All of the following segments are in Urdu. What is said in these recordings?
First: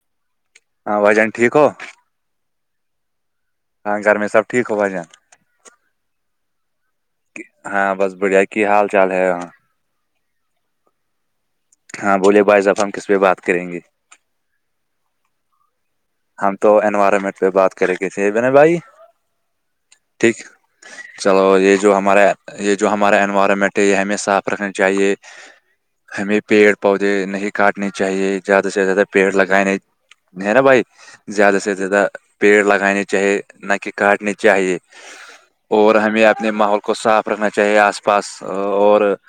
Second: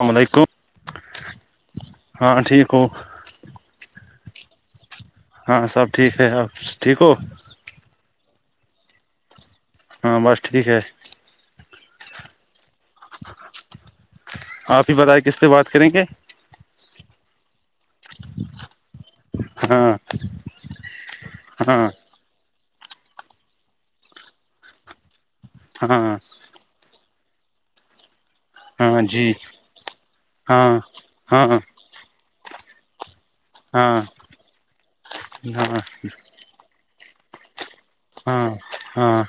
السلام علیکم ہاں بھائی جان ٹھیک ہو ہاں ٹھیک ہو ہاں گھر میں ٹھیک ہو بھائی جان ہاں سب ٹھیک ہے اور ٹھیک ہو ہاں بس بڑھیا کی حال چال ہے ہاں ہاں بس ٹھیک ہے ہاں بوولے بائی ص اب ہم کس پہ بات کریں گے آپ ہی بتائے کس پہ بات کریں گے ہم تو انوائرمنٹ پہ بات کریں گ تھے بن بھائی ہاں ٹھیک چلو یہ ہاں جو ہمارے یہ جو ہمارا انوائرمنٹ ہے یہ ہمیں صاف رکھنا چاہیے ہاں ہمیں پیڑ پودے نہیں کاٹنے چاہیے زیادہ سے ہاں زیادہ پیڑ جی لگائےے ہے نا ہاں بھائی ہاں زیادہ سے زیادہ پیڑ لگانے چاہیے نہ کہ ہاں کاٹنے چاہیے ہاں اور ہمیں اپنے ماحول کو صاف رکھنا چاہیے آس پاس ہاں اور ہاں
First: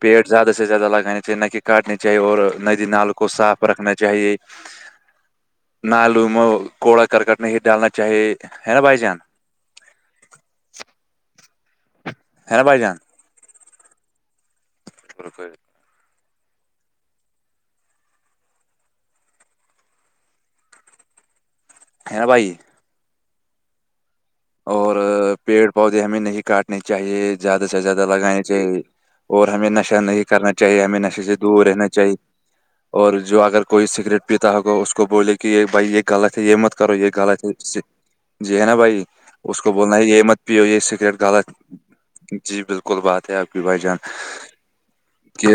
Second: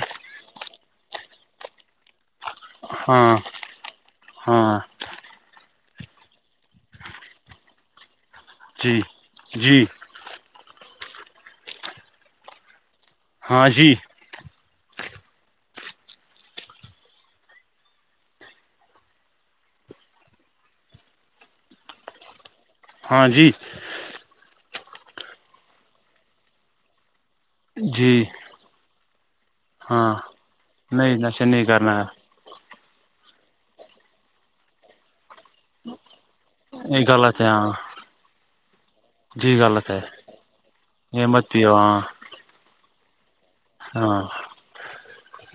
پیٹ زیادہ سے زیادہ لگانانی چاہیے نہ کہ کاٹنی چاہے اور ندی نال کو ہاں صاف رکھنا چاہیے ہاں نال میں کوڑا کرکٹ نہیں ڈالنا چاہیے ہے نا جی بھائی جان جی ہا بھائی جان ہاں جی ف ہے نا بھائی ہاں جی اور پیڑ پودے ہمیں نہیں کاٹنے چاہیے زیادہ سے زیادہ جی لگانے چاہیے اور ہمیں نشہ ہاں نہیں کرنا چاہیے ہمیں نہیں نشے سے نہیں دور رہنا کرنا چاہیے اور جو اگر کوئی سگریٹ پیتا ہوگا اس کو بولے کہ یہ بھائی یہ غلط ہے یہ مت کرو یہ غلط ہے جی ہے نا بھائی جی اس کو غلط بولنا ہے یہ مت پیو یہ سگریٹ یہ مت غالت پیو ہاں جی بالکل بات ہے آپ کی بھائی جان ہاں کہ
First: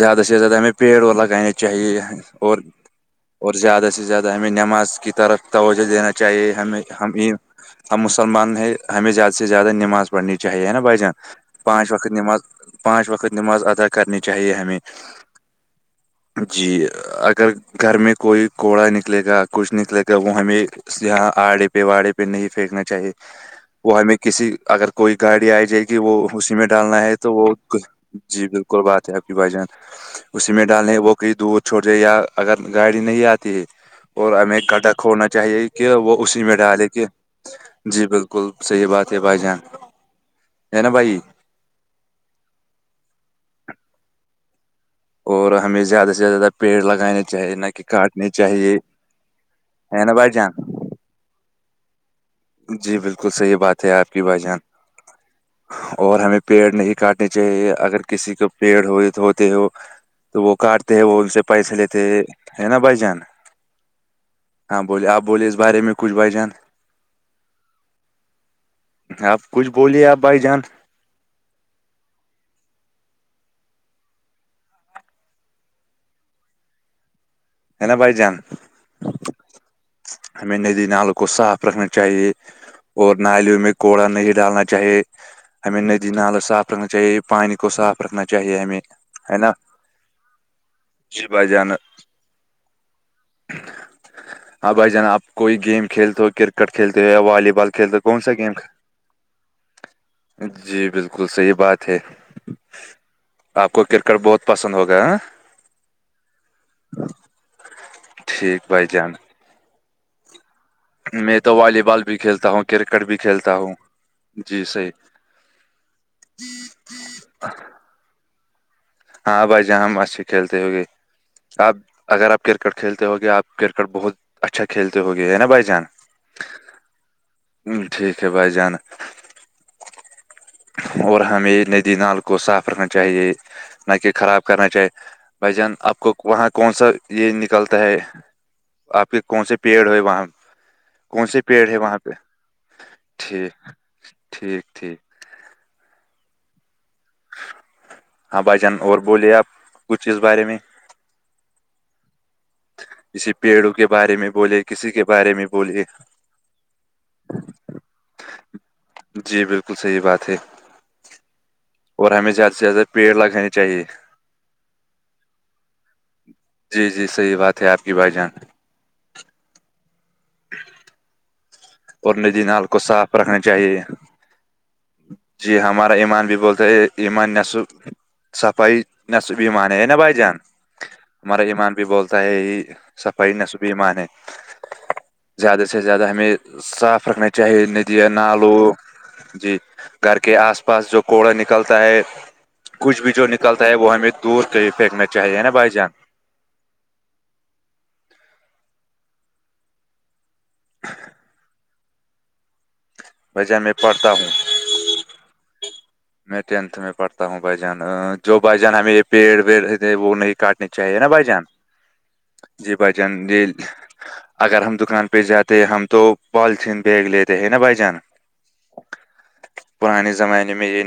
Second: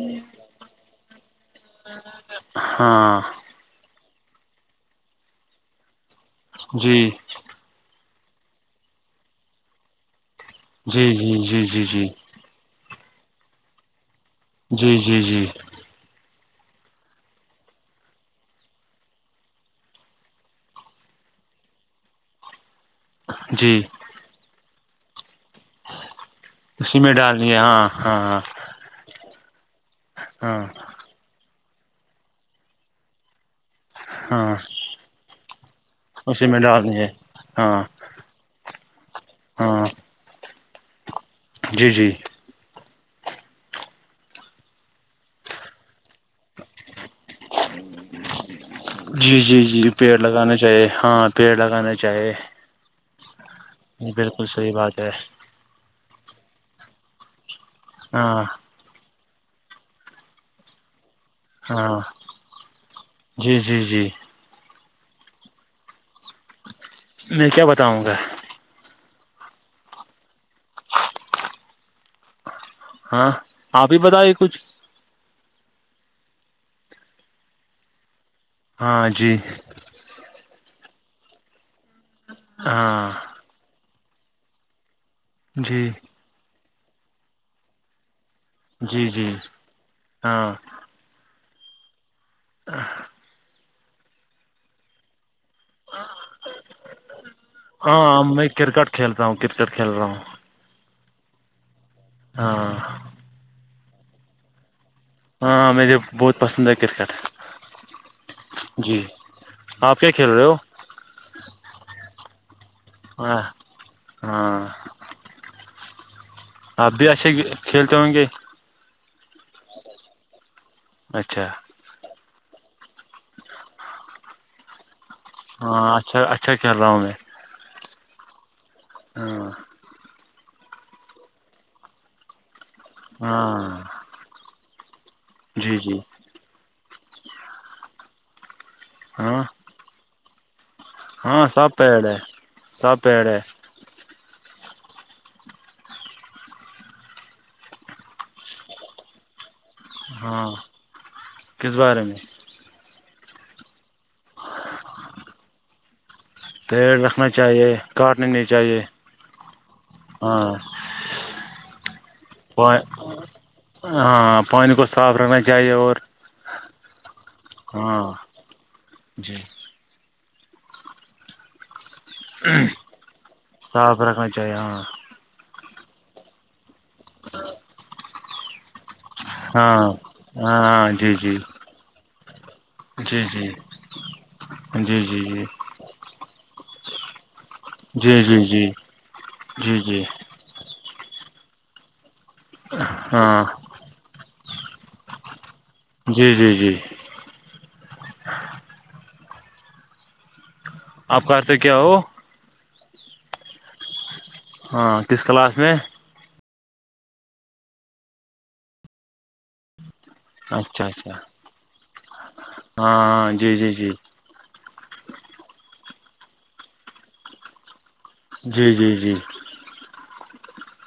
زیادہ سے زیادہ ہمیں پیڑ و لگانے چاہیے اور ہاں اور زیادہ سے زیادہ ہمیں نماز کی طرف توجہ دینا چاہیے ہمیں جی ہمیں ہم مسلمان ہیں ہمیں زیادہ سے زیادہ نماز پڑھنی چاہیے ہے نا بھائی جی جان جی جی جی پانچ وقت جی نماز پانچ وقت نماز ادا کرنی چاہیے ہمیں جی جی جی جی اگر گھر میں کوئی کوڑا نکلے گا کچھ نکلے گا وہ ہمیں یہاں آڑے پہ واڑے پہ نہیں پھینکنا چاہیے جی ہم کسی اگر کوئی گاڑی آ جائے گی وہ اسی میں ڈالنا ہے تو وہ جی بالکل بات ہے آپ کی بھ جان ہاں اسی میں ڈالنے وہکئی دودھ چھوٹ جائے یا اگر گاڑی نہیں آتی ہے ہاں اور ہاں ہمیں کٹا کھوڑنا چاہیے کہ وہ اسی میں ڈالے ڈالنی کے ہے ہاں جی بالکل صحیح بات ہے بھائی جان ہاں ہے نا بھائی جی جی اور ہمیں زیادہ سے زیادہ پیڑ لگانے چاہیے نہ کہ کاٹنے چاہیے جی جی جی ہے نا پیڑ بھائی لگانا چاہیے جان ہاں پیڑ لگانا چاہیے جی بالکل صحیح بات ہے آپ یہ کی بھائی بالکل جان صحیح بات ہے اور ہمیں پیڑ نہیں کاٹنے چاہیے اگر کسی ہاں کو پیڑ ہو دھوتے ہو تو وہ کاٹتے ہیں وہ ان سے پیسے ہاں لیتے ہے نا بھائی جان جی جی جی ہاں بولے آپ بولے اس بارے میں کچھ بجن میں کیا بتاؤں گا آپ کچھ بولیے آپ بھائی جان ہاں آپ ہی بتائیے کچھ بائی جان ہاں جی ہمیں ندی نالوں کو صاف رکھنا چاہیے ہاں اور نالیوں میں کوڑا نہیں ڈالنا چاہیے ہمیں جی ندی نالے صاف رکھنا چاہیے پانی کو صاف پکھنا چاہیے ہمیں جی جی ہے نا ہاں جی با جانا ہ ہاں بھائی جان آپ کوئی گیم کھیلتے ہو کرکٹ کھیلتے ہو یا والی بال کھیلتے ہو کون ہاں سا میں گیم کرکٹ کھیلتا ہوں کرکٹ کھیل رہا ہوں جی بالکل صحیح بات ہے ہاں آپ کو کرکٹ بہت پسند ہوگیا ہ ہاں مجے بہت پسند ہے کرکٹ ٹھیک بائی جی جانس آپ کیا کھیل رہے ہو میں تو والی بال بھی کھیلتا ہوں کرکٹ بھی ہاں کھیلتا ہوں ہاں جی صحیح آپب اھھی کلتے ووں گ ہاں بھائی جہاں ہم اچھے کھیلتے ہو گے اچھا آپ اگر آپ کرکٹ کھیلتے ہو گے آپ کرکٹ بہت اچھا کھیلتے ہو گئے ہے نا بھائی جان ہاں اچھا اچھا کھیل رہا ہوں میں ہ ٹھیک ہے بھائی جان ہاں اور ہمیں ندی نال کو صاف رکھنا چاہیے ہاں نہ کہ خراب کرنا چاہی بھائی جان جی جی آپ کو وہاں کون سا یہ نکلتا ہے آپ کے ہاں کون سے پیڑ ہو وہاں کون سے پیڑ ہے وہاں پہ سب پیڑ ہے ٹھیک ٹھیک ٹھیک ہاں بھائی جان اور بولیے آپ کچھ اس بارے ہاں میں کس بارے میں کسی پیڑوں کے بارے میں بولے کسی کے بارے میں بولے پیڑ رکھنا چاہیے کاٹنا نہیں چاہیے جی بالکل صحیح بات ہے ہاں اور ہمیں زیادہ پا سے زیادہ پیڑ لگانے چاہیے ہاں پانی کو صاف رکھنا چاہیے اور جی جی صحیح بات ہے آپ کی ہاں بھائی جان جی اور نجی ن کو صاف رکھنے چاہیے صاف رکھنا چاہیے ہاں جی ہمارا ایمان بھی بولتے ہے ایمان نہ س صفائی ن سب ایمان ہے نا بھائی جان ہاں ہاں جی جی ہمارا ایمان بھی بولتا ہے ہی جی صفائی جی نصوب ایمان ہے جی جی جی زیادہ سے زیادہ ہمیں صاف رکھنا چاہے جی ن لو جی جی جی گھر کے آس پاس جو کوڑا نکلتا ہے کچھ بھی جو ہاں نکلتا ہے وہ ہمیں دور کہ ہی پھینکنا چاہیے نا بھائی جان جی جی جی آپ کہار سے کیا ہو وجہ میں پڑھتا ہوں ہاں کس کلاس میں میں ٹینتھ میں پڑھتا ہوں بھ جان جو بھ جان ہمیں پیڑ وڑ وہ نہیں کاٹنی اچھا چاہیے نا اچھا بجن جی بجن جی اگر ہم دکان پہ جاتے ہم تو پالیتھیین بیگ لیتے ہیں نا بھائی جان جی جی جی پرانے زمانے میں یہ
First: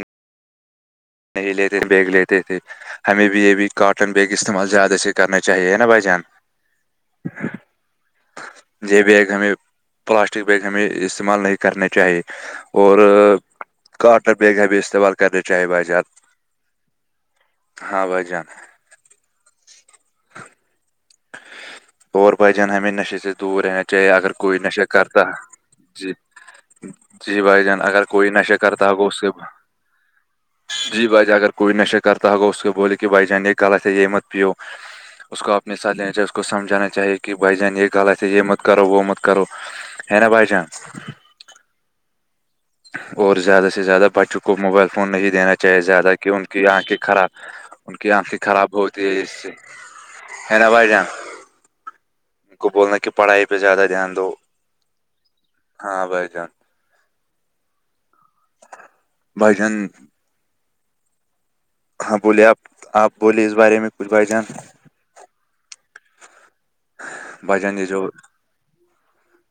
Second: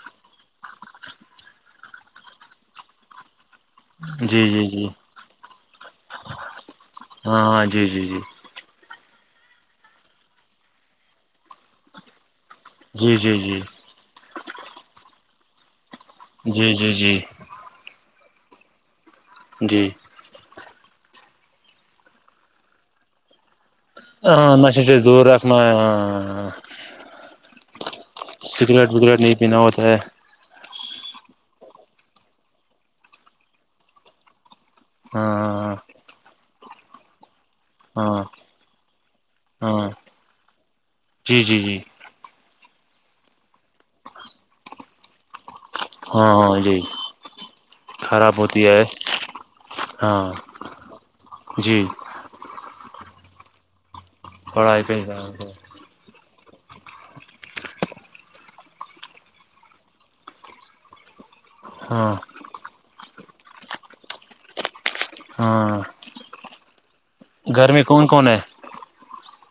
نہیں لیتے بیگ لیتے تھے ہمیں بھی یہبھی کاٹن بیگ جی جی استعمال جی زیادہ سے کرنا چاہیے نا بھائی جان ہاں ہاں جی جی جی یہ بیگ ہمیں پلاسٹک بیگ ہمیں استعمال نہیں کرنے چاہیے اور جی جی جی جی کاٹر بیگ ہے بھی استعمال کرنے چاہیں بھائی زیادہ جی جی جی ہاں بائی جان ہے جی اور بھائی جان ہمیں نشے سے دور رہنا چاہیے اگر ہاں کوئی نشے نشہ سے کرتا دور رکھنا ہے، جی ہاں جی بھائی جان اگر کوئی نشے کرتا سگریٹ ہوگا اس وگریٹ کے نہیں پینا ہوتا ہے جی بھائی جان اگر کوئی نشہ کرتا ہوگا اس کو بولے کہ بھائی جان یہ غط ہے یہ مت پیو ہاں ینا چاہے اس کو سمھانا چاہیے کہ بھائی جان یہ ہاں غط ہے یہ مت کرو وہ مت کرو ہاں ہے نا بائی چانس جی جی جی اور زیادہ سے زیادہ بچوں کو موبائل فون نہیں دینا زیادہ ہاں کہ ان ہاں کی جی آنکھیں خراب ان کی آنکھیں خراب ہوتی ہے اس سے ہاں ہے نا بھائی جان جی ان کو بولنا کہ پڑھائی پہ زیادہ دھیان دو پڑھائی پ ج ہاں بائی جان بجن ہاں بوولے آپ آپ بولے اس بارے میں کچھ بھ جان ہاں بھائی گھر جان میں یہ جو کون کون ہے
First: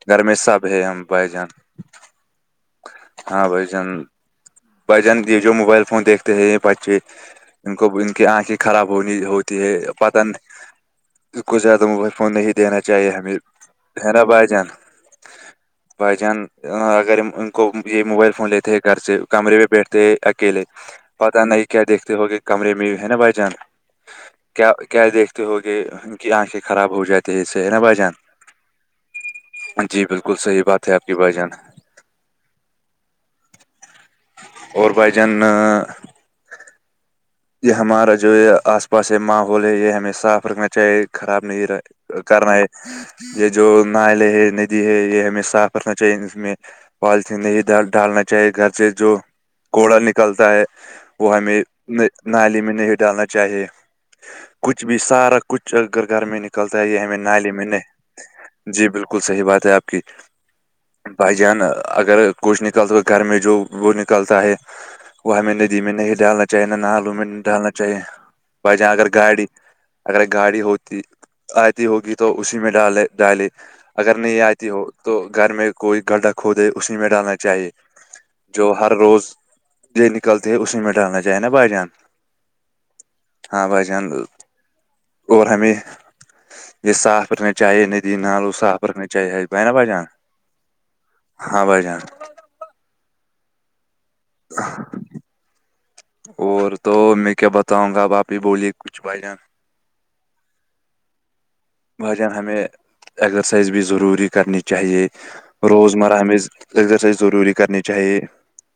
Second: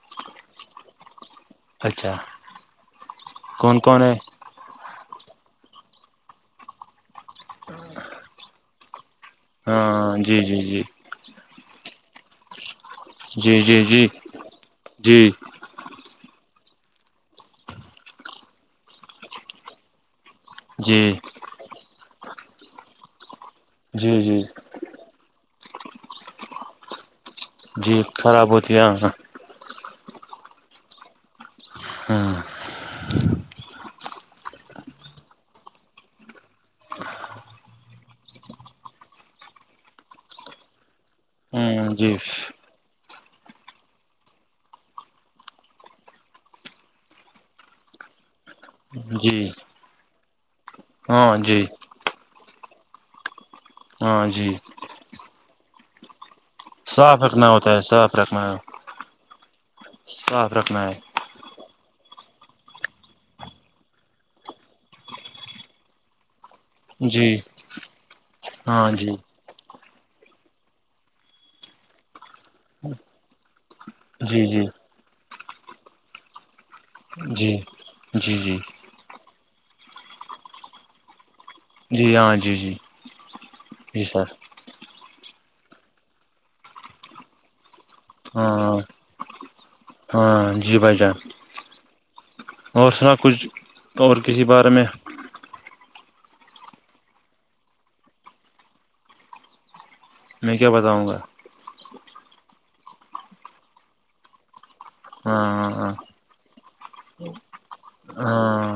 گھر میں سب ہے ہم بھائی جان اچھا ہاں بھائی کون جن کون ہے بھجن یہ جو موبائل فون دیکھتے ہیں بچے ان کو ان کی آنکھیں خراب ہونی ہوتی ت پت ہاں جی جی جی کوو زیاد موبائل فون ہی دینا چاہیے ہمیں جی جی جی حیرا بھائی جان جی بائی چان اگر ان کو یہ موبائل فون لیتے ہیں گھر سے کمرے پہ بیٹھتے ہیں اکیلے جی پتا نہیں کیا دیکھتے ہو گئے کمرے میں ہے نا بھائی جان جی جی کیا کیا دیکھتے ہو گے ان کی آنکھیں خراب ہو جاتی ہے اس سے ہے نا بھائی جی جان خراب ہوتی ہے نا جی بالکل صحیح بات ہے آپ کی بھائی جان ہوں [inaudible] یہ ہمارا جو آس پاس ماحول ہے یہ ہمیں صاف رکھنا چاہیے خراب نہیں ہاں جی کرنا ہے یہ جو نالے ہے ندی ہے یہ ہمیں صاف رکھنا چاہیے اس میں پالتین نہیں ڈالنا چاہیے گھر سے جو جی کوڑا نکلتا ہے ہاں وہ جی ہمیں نالی میں نہیں ڈالنا چاہیے ہاں جی کچھ بھی سارا کچھ اگر گرمی نک کلتا ہے یہ ہم صاف رکھنا نی میں ہوتا نے ہے صاف رکھنا ہے جی بالکل صحیح بات ہے آپ کی صاف رکھنا ہے بھائی جان اگر کچھ نکل تو گھر میں جو وہ نکلتا ہے وہ ہمیں ندی میں نہیں ڈالنا چاہیے نہ نالوں میں جی نہیں ڈالنا چاہیے بائی جہاں ہاں اگر جی گاڑی اگر گاڑی ہوتی آتی ہوگی تو اسی میں ڈالے ڈالے اگر نہیں جی جی آتی ہو تو گھر میں کوئی گڈا کھو دے اسی میں ڈالنا جی چاہیے جی جی جو ہر روز یہ نکلتے ہے اسی میں ڈالنا چائے نا بھائی جان جی ہاں جی جی ہاں بھائی جی جان سر اور ہمیں یہ صاف رنے چاہ ندی نالو ہاں صاف رکھن چاہے ب نا بائی جان ہاں جی بھائی جان ہاں بائی جان اور سنا کچھ اور کسی بارے میں اور تو میں کیا بتاؤں گا اب آپ ہی بولیے کچھ بھائی جان میں کیا بتاؤں گا بھجان ہمیں ایگزرسائز بھی ضروری کرنی چاہیے ہاں ہاں روزمرہ ہمیں اسرسائز ضرور کرنی چاہیے ہاں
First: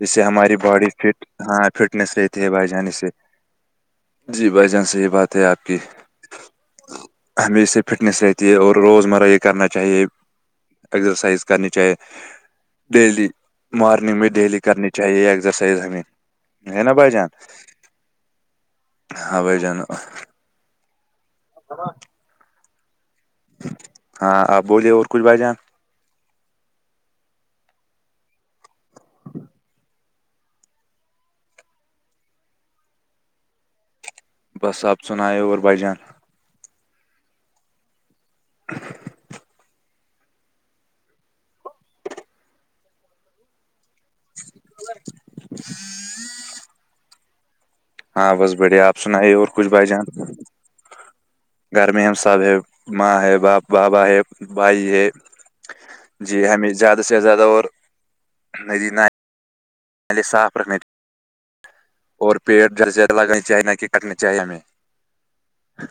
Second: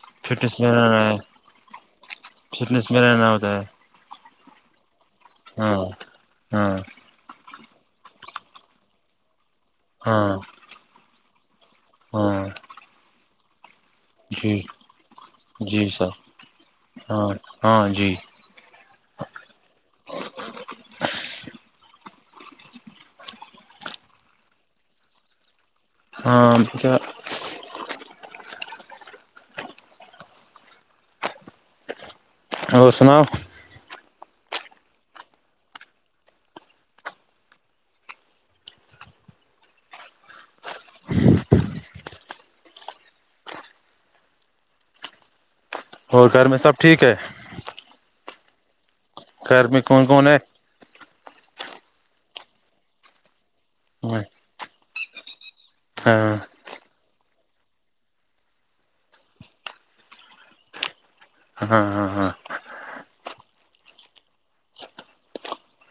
اس سے ہماری فٹنس میں باڈی رہنا ہے فٹ ہاں فٹنیس رہتی ہے بھائی جان فٹنس اس میں سے رہنا ہوتا ہے جی بھائی جان سےیح بات ہے ہاں ہوں ہمیشہ فٹنیس رہتی ہے اور روزمرہ یہ کرنا چاہیے ہاں ایگزرسائز کرنی چاہیے ہاں دیلی [unintelligible] مارننگ میں جی ڈیلی کرنی چاہیے ایکزرسائز جی ہمیں سر ہے نا بھائی جان ہاں ہاں جی ہ بائی جانا ہ [unintelligible] [inaudible] ہاں آپ بولیے اور کچھ بھائی جان ہاں جو اور سناؤ بس آب سن آے اور بجان [unintelligible] [inaudible] ا [unintelligible] [inaudible] اور گھر میں سب ٹھیک ہے ہاں بس بڑھیا آپ سنائیے اور گھر کچھ میں بھائی جان کون کون ہے گھر میں ہم سب ہے ماں ہے باپ بابا ہے ہاں بھائی ہے جی ہاں ہممی [unintelligible] زیادہ سے زیادہ اور ندی نے صاف رکھنے ہاں ہاں اور پیڑ جیسے لگ چاہے نہ کہ کٹنے چاہیے ہمیں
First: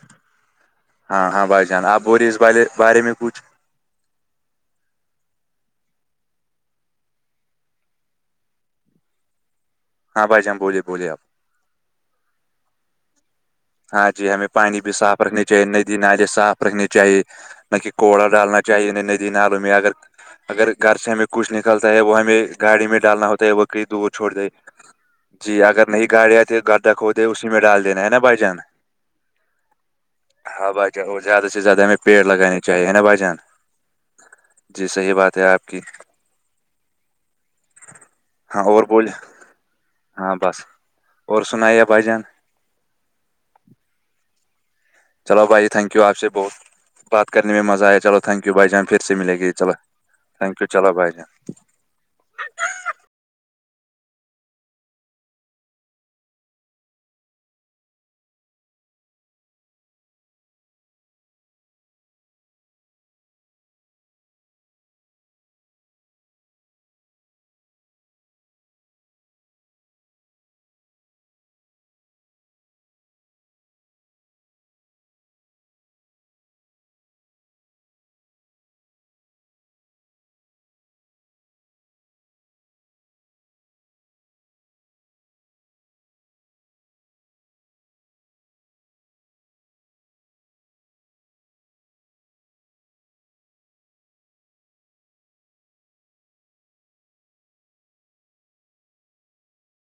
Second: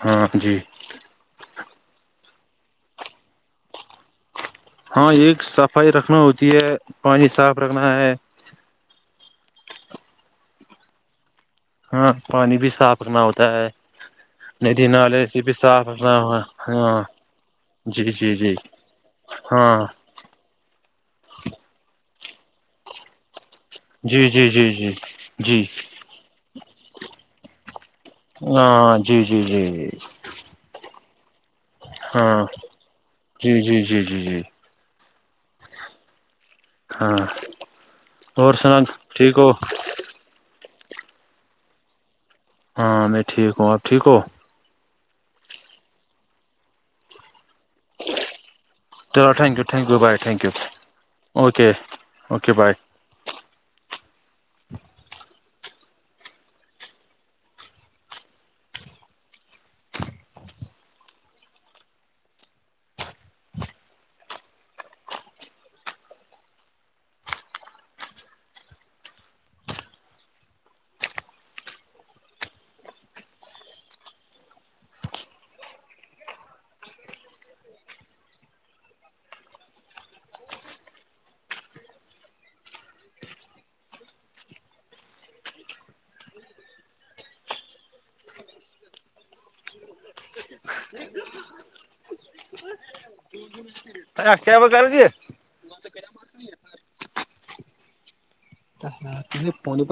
ہاں جی ہاں ہاں بھائی جان آپ ب رہے اس بے بارے میں کچھ ہاں ایک صفائی رکھنا ہوتی ہے پانی صاف رکھنا ہے ہاں بھائی جان بولے بوللیےپ ہاں پانی بھی صاف رکھنا ہوتا ہے ہاں جی ہمیں پانی ندی بھی صاف نالے سے رکھنی بھی چاہیے صاف ندی رکھنا نالے ہوا صاف رکھنے ہاں چاہیے نہ کہ جی کوڑا جی جی ڈالنا چاہیےیں ندی نالوں میں ہاں اگر اگر گھر سے ہمیں کچھ نکلتا ہے وہ ہمیں گاڑی میں ڈالنا ہوتا ہے وہ کہ دور جی چھوڑ دے جی جی جی جی اگر نہیں گاڑی آ تو گردہ کھ دے اسی میں ڈال دینا ہے نا بھائی جان ہاں جی جی جیی ہاں بھائی جان اور زیادہ سے زیادہ ہمیں پیڑ ہاں لگانے چاہیے نا بھائی جان جی جی جی جی جی صحیح بات ہے آپ کی ہاں اور ہاں سنا بول ٹھیک ہو ہاں بس اور سناائی ہے بھائی جان ہاں میں ٹھیک ہوں آپ ٹھیک ہو چلو بھائی تھینک ی آپ سے بہت بات کرنے میں مزہ آیا چلو تھینکیو بھائی ج ہم پھر سے چلو ملے گی thank you thank you bye thank you چلو بھائی جان اوکے اوکے بائے ج [inaudible] اھ آپ کر دیی پ [unintelligible]